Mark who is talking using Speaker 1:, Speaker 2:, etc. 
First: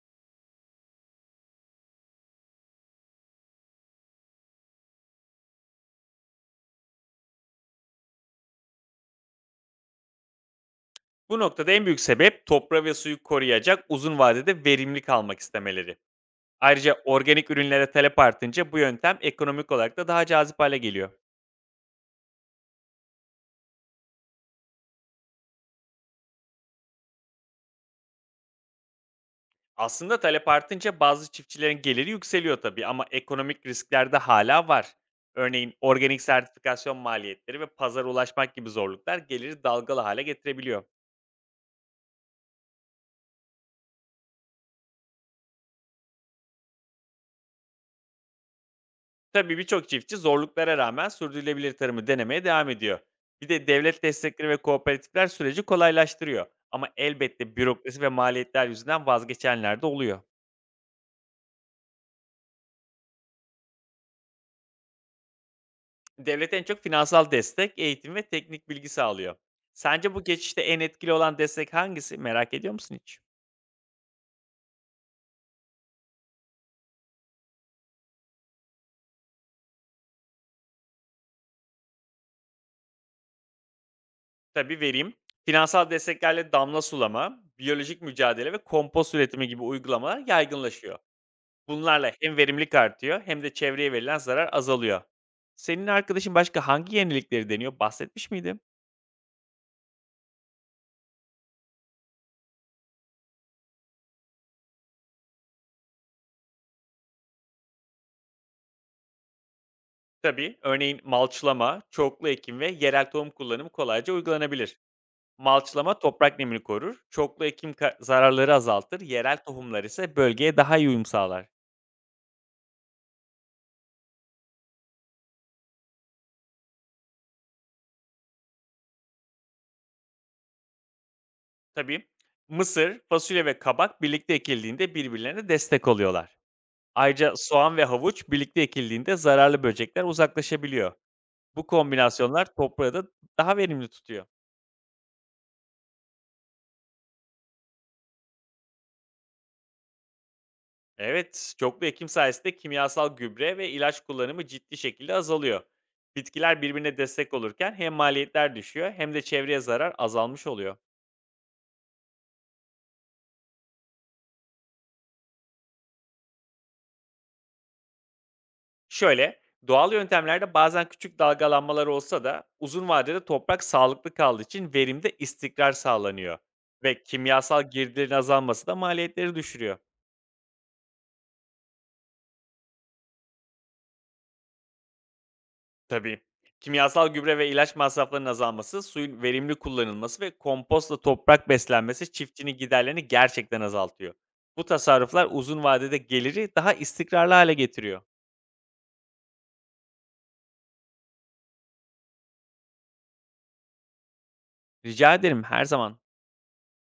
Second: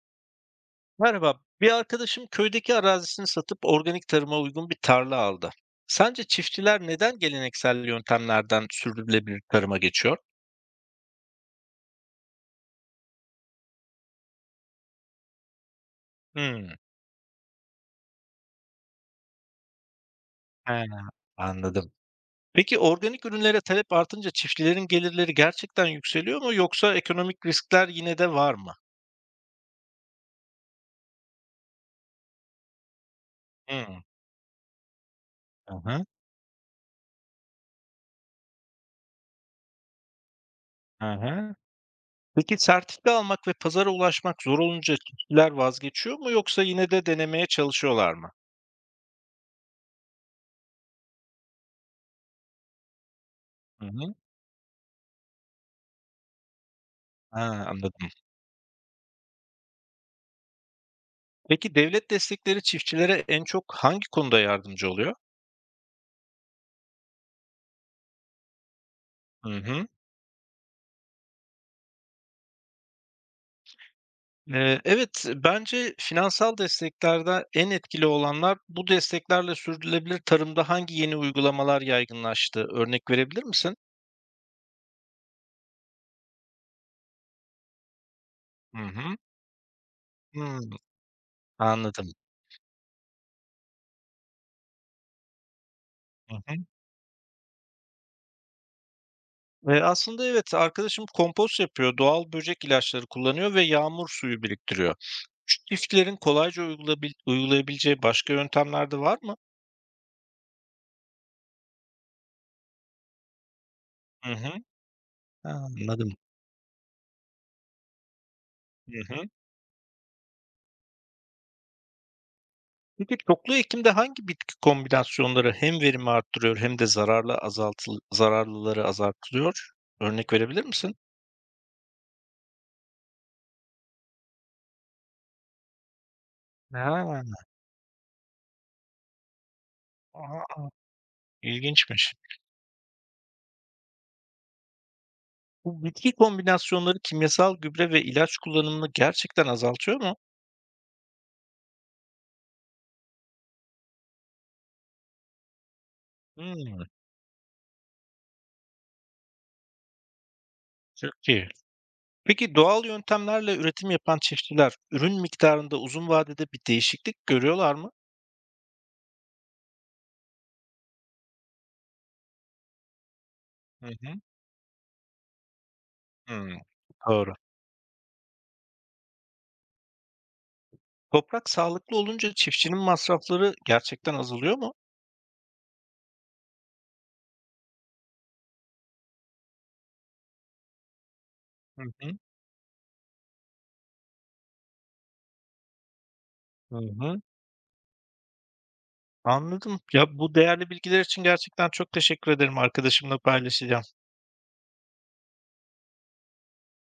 Speaker 1: Merhaba. Bir arkadaşım köydeki arazisini satıp organik tarıma uygun bir tarla aldı. Sence çiftçiler neden geleneksel yöntemlerden sürdürülebilir tarıma geçiyor?
Speaker 2: Bu noktada en büyük sebep toprağı ve suyu koruyacak uzun vadede verimli kalmak istemeleri.
Speaker 1: Hmm,
Speaker 2: Ayrıca organik ürünlere talep artınca bu yöntem ekonomik olarak da daha cazip hale
Speaker 1: he,
Speaker 2: geliyor.
Speaker 1: anladım. Peki organik ürünlere talep artınca çiftçilerin gelirleri gerçekten yükseliyor mu yoksa ekonomik riskler yine de var mı?
Speaker 2: Aslında talep artınca bazı çiftçilerin geliri yükseliyor tabii ama ekonomik
Speaker 1: Hmm,
Speaker 2: riskler de hala var. Örneğin
Speaker 1: aha,
Speaker 2: organik sertifikasyon maliyetleri ve pazara ulaşmak gibi zorluklar geliri dalgalı hale getirebiliyor.
Speaker 1: aha. Peki sertifika almak ve pazara ulaşmak zor olunca çiftçiler vazgeçiyor mu yoksa yine de denemeye çalışıyorlar mı?
Speaker 2: Tabii birçok çiftçi zorluklara rağmen sürdürülebilir tarımı denemeye devam ediyor. Bir de
Speaker 1: Hı
Speaker 2: devlet
Speaker 1: hı.
Speaker 2: destekleri ve kooperatifler süreci kolaylaştırıyor. Ama elbette
Speaker 1: Ha,
Speaker 2: bürokrasi ve
Speaker 1: anladım.
Speaker 2: maliyetler yüzünden vazgeçenler de oluyor.
Speaker 1: Peki devlet destekleri çiftçilere en çok hangi konuda yardımcı oluyor?
Speaker 2: Devlet en çok finansal destek, eğitim ve teknik bilgi sağlıyor.
Speaker 1: Hı hı.
Speaker 2: Sence bu geçişte en etkili olan destek hangisi? Merak ediyor musun hiç?
Speaker 1: Evet, bence finansal desteklerde en etkili olanlar bu desteklerle sürdürülebilir tarımda hangi yeni uygulamalar yaygınlaştı? Örnek verebilir misin?
Speaker 2: Tabii vereyim. Finansal desteklerle damla sulama, biyolojik mücadele ve
Speaker 1: Hı
Speaker 2: kompost
Speaker 1: hı.
Speaker 2: üretimi gibi uygulamalar
Speaker 1: Hmm,
Speaker 2: yaygınlaşıyor.
Speaker 1: anladım.
Speaker 2: Bunlarla hem verimlilik artıyor hem de çevreye verilen zarar azalıyor. Senin arkadaşın
Speaker 1: Hı hı.
Speaker 2: başka hangi yenilikleri deniyor, bahsetmiş miydim?
Speaker 1: Aslında evet, arkadaşım kompost yapıyor, doğal böcek ilaçları kullanıyor ve yağmur suyu biriktiriyor. Şu çiftçilerin kolayca uygulayabileceği başka yöntemler de var mı?
Speaker 2: Tabii, örneğin malçlama, çoklu ekim ve yerel tohum kullanımı kolayca
Speaker 1: Hı hı.
Speaker 2: uygulanabilir.
Speaker 1: Ha,
Speaker 2: Malçlama
Speaker 1: anladım.
Speaker 2: toprak nemini korur, çoklu ekim zararları azaltır,
Speaker 1: Hı hı.
Speaker 2: yerel tohumlar ise bölgeye daha iyi uyum sağlar.
Speaker 1: Peki çoklu ekimde hangi bitki kombinasyonları hem verimi arttırıyor hem de zararlı zararlıları azaltılıyor? Örnek verebilir misin?
Speaker 2: Tabii, mısır, fasulye ve kabak birlikte ekildiğinde birbirlerine destek oluyorlar.
Speaker 1: Ha,
Speaker 2: Ayrıca soğan ve havuç birlikte ekildiğinde zararlı böcekler
Speaker 1: a!
Speaker 2: uzaklaşabiliyor. Bu
Speaker 1: İlginçmiş
Speaker 2: kombinasyonlar toprağı da daha verimli tutuyor.
Speaker 1: Bu bitki kombinasyonları kimyasal gübre ve ilaç kullanımını gerçekten azaltıyor mu?
Speaker 2: Evet, çoklu ekim sayesinde kimyasal gübre ve ilaç kullanımı ciddi şekilde azalıyor. Bitkiler
Speaker 1: Hımm,
Speaker 2: birbirine destek olurken hem maliyetler düşüyor hem de çevreye zarar azalmış oluyor.
Speaker 1: çok iyi. Peki doğal yöntemlerle üretim yapan çiftçiler ürün miktarında uzun vadede bir değişiklik görüyorlar mı?
Speaker 2: Şöyle, doğal yöntemlerde bazen küçük dalgalanmalar olsa da uzun vadede toprak
Speaker 1: Hı hı.
Speaker 2: sağlıklı kaldığı için verimde istikrar sağlanıyor.
Speaker 1: Hımm.
Speaker 2: Ve
Speaker 1: Doğru.
Speaker 2: kimyasal girdilerin azalması da maliyetleri düşürüyor.
Speaker 1: Toprak sağlıklı olunca çiftçinin masrafları gerçekten azalıyor mu?
Speaker 2: Tabii. Kimyasal gübre ve ilaç masraflarının azalması, suyun verimli kullanılması ve kompostla toprak
Speaker 1: Hı
Speaker 2: beslenmesi
Speaker 1: hı.
Speaker 2: çiftçinin giderlerini gerçekten azaltıyor. Bu tasarruflar uzun vadede geliri daha
Speaker 1: Hı hı.
Speaker 2: istikrarlı hale getiriyor.
Speaker 1: Anladım. Ya, bu değerli bilgiler için gerçekten çok teşekkür ederim. Arkadaşımla paylaşacağım.
Speaker 2: Rica ederim her zaman.